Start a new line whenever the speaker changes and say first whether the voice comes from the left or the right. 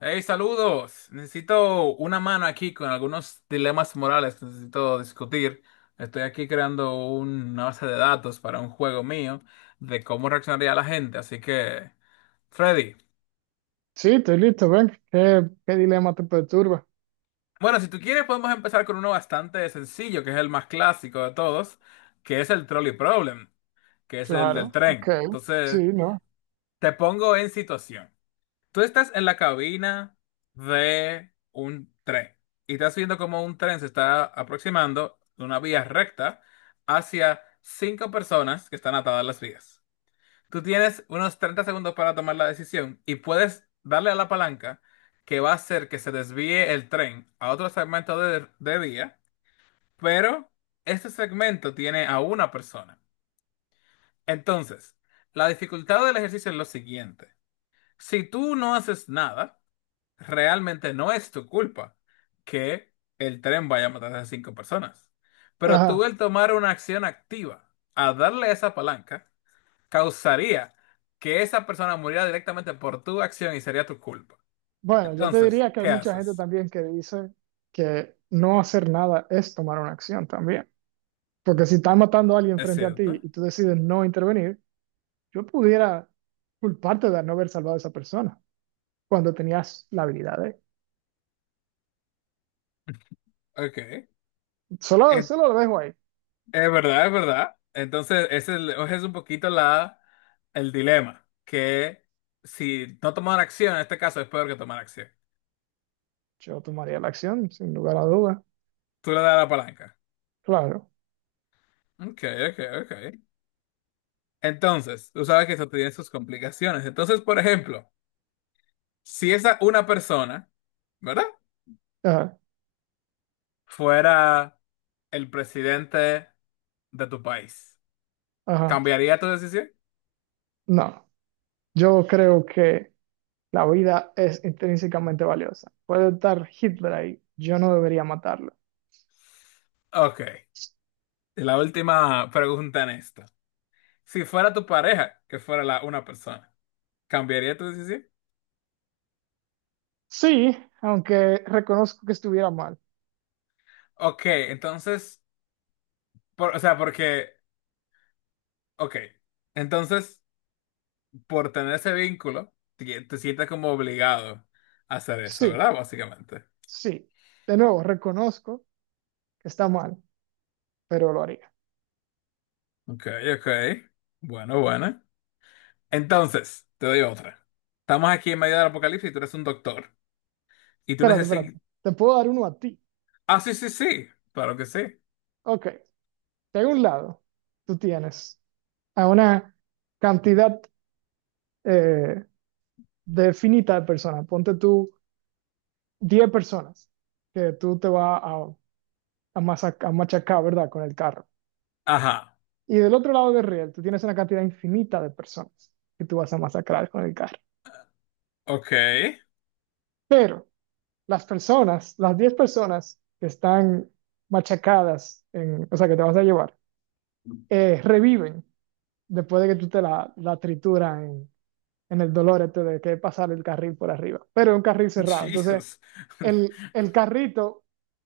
left: Hey, saludos. Necesito una mano aquí con algunos dilemas morales que necesito discutir. Estoy aquí creando una base de datos para un juego mío de cómo reaccionaría la gente. Así que, Freddy.
right: Sí, estoy listo, ven. ¿¿Qué dilema te perturba?
left: Bueno, si tú quieres, podemos empezar con uno bastante sencillo, que es el más clásico de todos, que es el trolley problem, que es el del
right: Claro, ok.
left: tren.
right: Sí,
left: Entonces,
right: ¿no?
left: te pongo en situación. Tú estás en la cabina de un tren y estás viendo cómo un tren se está aproximando de una vía recta hacia cinco personas que están atadas a las vías. Tú tienes unos 30 segundos para tomar la decisión y puedes darle a la palanca que va a hacer que se desvíe el tren a otro segmento de vía, pero este segmento tiene a una persona. Entonces, la dificultad del ejercicio es lo siguiente. Si tú no haces nada, realmente no es tu culpa que el tren vaya a matar a cinco personas. Pero tú
right: Ajá.
left: el tomar una acción activa a darle esa palanca causaría que esa persona muriera directamente por tu acción y sería tu culpa.
right: Bueno, yo te
left: Entonces,
right: diría que hay
left: ¿qué
right: mucha gente
left: haces?
right: también que dice que no hacer nada es tomar una acción también. Porque si está matando a alguien
left: ¿Es
right: frente a ti
left: cierto?
right: y tú decides no intervenir, yo pudiera culparte de no haber salvado a esa persona cuando tenías la habilidad de...
left: Ok.
right: Solo,
left: Es,
right: solo lo dejo ahí.
left: es verdad, es verdad. Entonces, ese es un poquito el dilema, que si no tomar acción, en este caso es peor que tomar acción.
right: Yo tomaría la acción, sin lugar a duda.
left: Tú le das la palanca.
right: Claro.
left: Ok, ok, ok. Entonces, tú sabes que eso tiene sus complicaciones. Entonces, por ejemplo, si esa una persona, ¿verdad?
right: Ajá,
left: Fuera el presidente de tu país,
right: ajá.
left: ¿cambiaría tu decisión?
right: No, yo creo que... La vida es intrínsecamente valiosa. Puede estar Hitler ahí. Yo no debería matarlo.
left: Ok. Y la última pregunta en esto. Si fuera tu pareja, que fuera la una persona, ¿cambiaría tu decisión?
right: Sí, aunque reconozco que estuviera mal.
left: Ok, entonces, o sea, porque, ok, entonces, por tener ese vínculo, te sientes como obligado a hacer eso,
right: Sí,
left: ¿verdad? Básicamente.
right: sí. De nuevo, reconozco que está mal, pero lo haría.
left: Ok, ok. Bueno, bueno. Entonces, te doy otra. Estamos aquí en medio del apocalipsis y tú eres un doctor. Y tú
right: Espérate, espérate.
left: necesitas...
right: Te puedo dar uno a ti.
left: Ah, sí, sí, sí. Claro que sí.
right: Ok. De un lado, tú tienes a una cantidad eh, definita de personas. Ponte tú 10 personas que tú te vas a machacar, ¿verdad? Con el carro.
left: Ajá.
right: Y del otro lado del riel, tú tienes una cantidad infinita de personas que tú vas a masacrar con el carro.
left: Ok.
right: Pero las personas, las 10 personas que están machacadas, en, o sea, que te vas a llevar, reviven después de que tú te la trituras en el dolor este de que pasar el carril por arriba. Pero es un carril cerrado. Entonces,
left: Jesus.
right: el carrito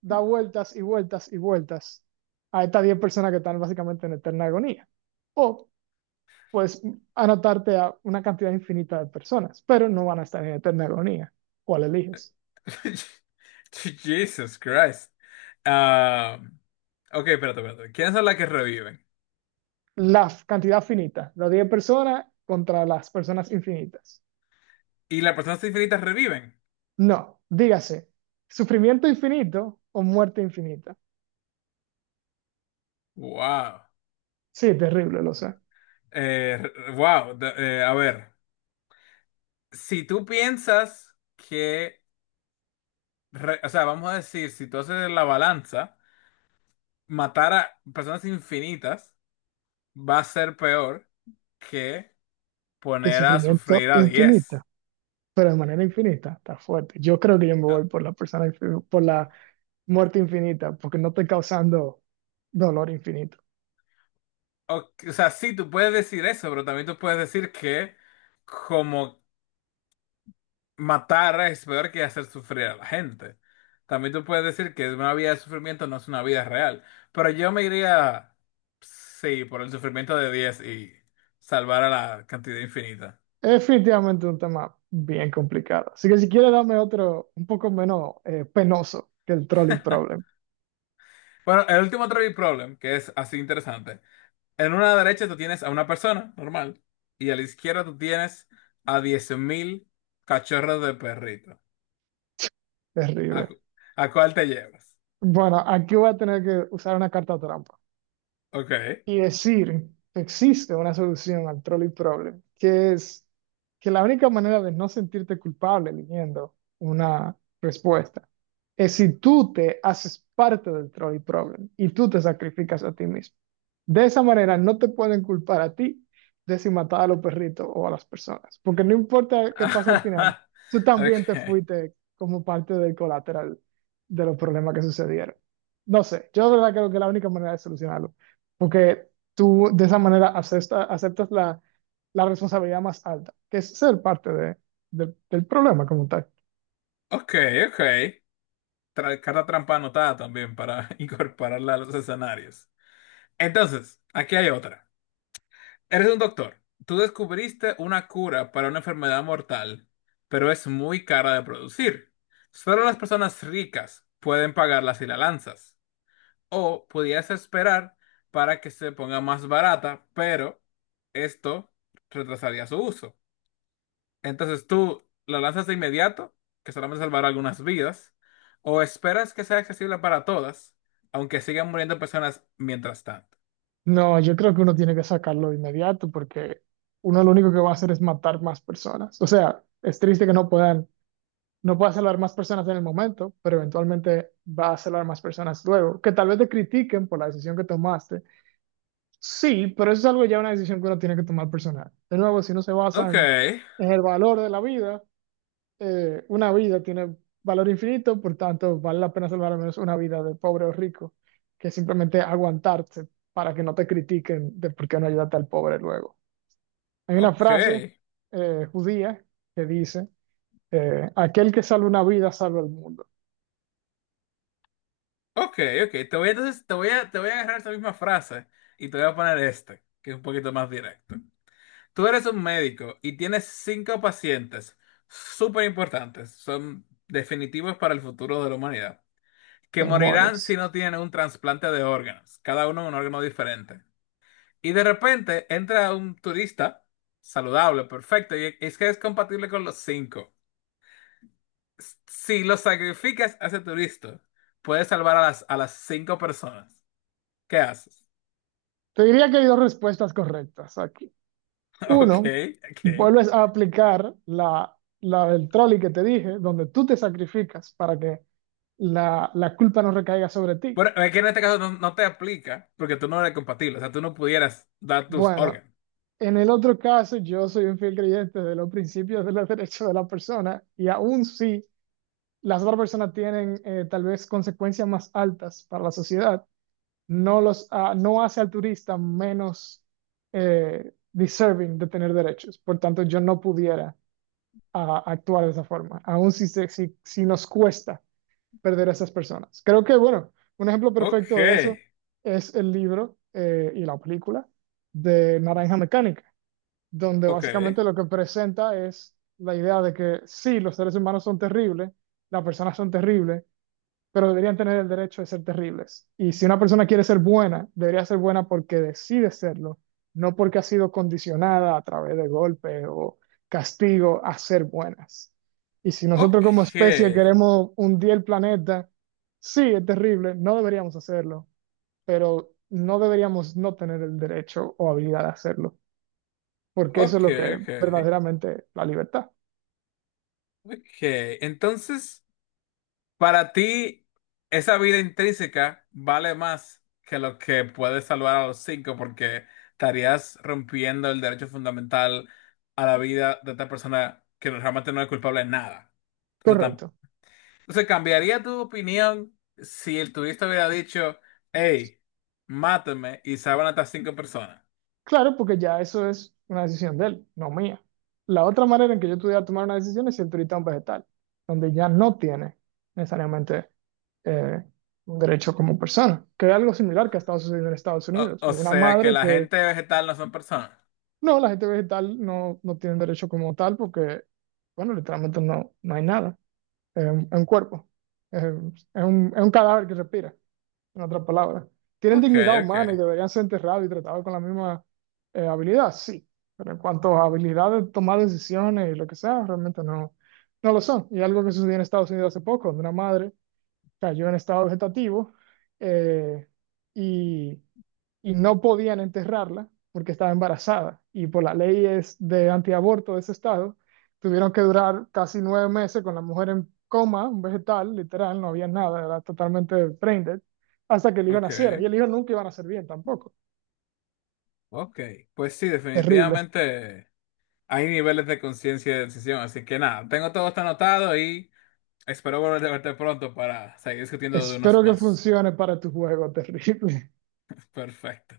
right: da vueltas y vueltas y vueltas a estas 10 personas que están básicamente en eterna agonía. O pues anotarte a una cantidad infinita de personas, pero no van a estar en eterna agonía. ¿Cuál eliges?
left: Jesus Christ. Ah, ok, espérate, espérate. ¿Quiénes son las que reviven?
right: La cantidad finita, las 10 personas contra las personas infinitas.
left: ¿Y las personas infinitas reviven?
right: No, dígase, sufrimiento infinito o muerte infinita.
left: Wow.
right: Sí, terrible, lo sé.
left: Wow. A ver. Si tú piensas que... o sea, vamos a decir, si tú haces la balanza... matar a personas infinitas va a ser peor que
right: Que
left: poner a
right: sufrimiento
left: sufrir a 10.
right: infinita, pero de manera infinita, está fuerte. Yo creo que yo me voy por la persona, por la muerte infinita, porque no estoy causando dolor infinito.
left: O, o sea, sí, tú puedes decir eso, pero también tú puedes decir que como matar es peor que hacer sufrir a la gente. También tú puedes decir que una vida de sufrimiento no es una vida real. Pero yo me iría, sí, por el sufrimiento de 10 y salvar a la cantidad infinita.
right: Es definitivamente un tema bien complicado. Así que si quieres dame otro un poco menos penoso que el trolley problem.
left: Bueno, el último trivia problem, que es así interesante. En una derecha tú tienes a una persona normal y a la izquierda tú tienes a 10.000 cachorros de perrito. ¿A,
right: Terrible.
left: cu- a cuál te llevas?
right: Bueno, aquí voy a tener que usar una carta trampa.
left: Ok.
right: Y decir que existe una solución al trolley problem, que es que la única manera de no sentirte culpable eligiendo una respuesta es si tú te haces parte del trolley problem y tú te sacrificas a ti mismo. De esa manera no te pueden culpar a ti de si matar a los perritos o a las personas, porque no importa qué pase al final, tú
left: Ok.
right: también te fuiste como parte del colateral de los problemas que sucedieron. No sé, yo de verdad creo que la única manera de solucionarlo porque tú de esa manera aceptas la responsabilidad más alta, que es ser parte del problema como tal.
left: Ok, ok. Carta trampa anotada también para incorporarla a los escenarios. Entonces, aquí hay otra. Eres un doctor. Tú descubriste una cura para una enfermedad mortal, pero es muy cara de producir. Solo las personas ricas pueden pagarla si la lanzas. O podías esperar para que se ponga más barata, pero esto retrasaría su uso. Entonces tú la lanzas de inmediato, que solamente salvará algunas vidas, o esperas que sea accesible para todas, aunque sigan muriendo personas mientras tanto.
right: No, yo creo que uno tiene que sacarlo de inmediato porque uno lo único que va a hacer es matar más personas. O sea, es triste que no pueda salvar más personas en el momento, pero eventualmente va a salvar más personas luego. Que tal vez te critiquen por la decisión que tomaste. Sí, pero eso es algo ya una decisión que uno tiene que tomar personal. De nuevo, si no se basa
left: Ok,
right: en el valor de la vida, una vida tiene valor infinito, por tanto, vale la pena salvar al menos una vida de pobre o rico, que simplemente aguantarse para que no te critiquen de por qué no ayudaste al pobre luego. Hay una
left: ok,
right: frase judía que dice, aquel que salva una vida salva el mundo.
left: ok, ok. Entonces, te voy a agarrar esa misma frase y te voy a poner este, que es un poquito más directo. Tú eres un médico y tienes cinco pacientes súper importantes, son definitivos para el futuro de la humanidad, que morirán si
right: Demonios.
left: no tienen un trasplante de órganos, cada uno un órgano diferente. Y de repente entra un turista saludable, perfecto, y es que es compatible con los cinco. Si lo sacrificas a ese turista, puedes salvar a a las cinco personas. ¿Qué haces?
right: Te diría que hay dos respuestas correctas aquí.
left: Ok,
right: Uno,
left: ok.
right: vuelves a aplicar la del trolley que te dije, donde tú te sacrificas para que la culpa no recaiga sobre ti.
left: Bueno, es que en este caso no, no te aplica porque tú no eres compatible, o sea, tú no pudieras dar tus
right: Bueno,
left: órganos.
right: en el otro caso, yo soy un fiel creyente de los principios de los derechos de la persona y aún si las otras personas tienen tal vez consecuencias más altas para la sociedad, no hace al turista menos deserving de tener derechos. Por tanto, yo no pudiera actuar de esa forma, aún si nos cuesta perder a esas personas. Creo que, bueno, un ejemplo
left: Ok,
right: perfecto de eso es el libro y la película de Naranja Mecánica donde
left: ok,
right: básicamente lo que presenta es la idea de que sí, los seres humanos son terribles, las personas son terribles, pero deberían tener el derecho de ser terribles. Y si una persona quiere ser buena, debería ser buena porque decide serlo, no porque ha sido condicionada a través de golpes o castigo a ser buenas. Y si nosotros
left: ok,
right: como especie queremos hundir el planeta, sí, es terrible, no deberíamos hacerlo, pero no deberíamos no tener el derecho o habilidad de hacerlo porque eso es
left: ok,
right: lo que es
left: ok,
right: verdaderamente la libertad.
left: ok. Entonces, para ti, esa vida intrínseca vale más que lo que puedes salvar a los cinco porque estarías rompiendo el derecho fundamental a la vida de esta persona que realmente no es culpable de nada. Entonces,
right: Correcto.
left: Entonces, ¿cambiaría tu opinión si el turista hubiera dicho, hey, mátame y salvan hasta cinco personas?
right: Claro, porque ya eso es una decisión de él, no mía. La otra manera en que yo pudiera tomar una decisión es si ahorita un vegetal, donde ya no tiene necesariamente eh, un derecho como persona, que es algo similar que ha estado sucediendo en Estados
left: O,
right: Unidos.
left: o
right: Hubo una
left: sea que
right: madre
left: la
right: que,
left: gente vegetal no son personas.
right: no, la gente vegetal no tiene derecho como tal porque, bueno, literalmente no hay nada. Es es un cuerpo, es un cadáver que respira, en otras palabras. Tienen
left: Ok,
right: dignidad
left: ok,
right: humana y deberían ser enterrados y tratados con la misma habilidad, sí, pero en cuanto a habilidades de tomar decisiones y lo que sea, realmente no lo son. Y algo que sucedió en Estados Unidos hace poco, donde una madre cayó en estado vegetativo eh, y y no podían enterrarla porque estaba embarazada y por las leyes de antiaborto de ese estado, tuvieron que durar casi 9 meses con la mujer en coma, un vegetal, literal, no había nada, era totalmente brain dead, hasta que el hijo
left: ok,
right: naciera. Y el hijo nunca iba a nacer bien tampoco.
left: ok. Pues sí,
right: Terrible.
left: definitivamente hay niveles de conciencia y de decisión. Así que nada, tengo todo esto anotado y espero volver a verte pronto para seguir discutiendo de unos
right: Espero que
left: más.
right: funcione para tu juego, terrible.
left: Perfecto.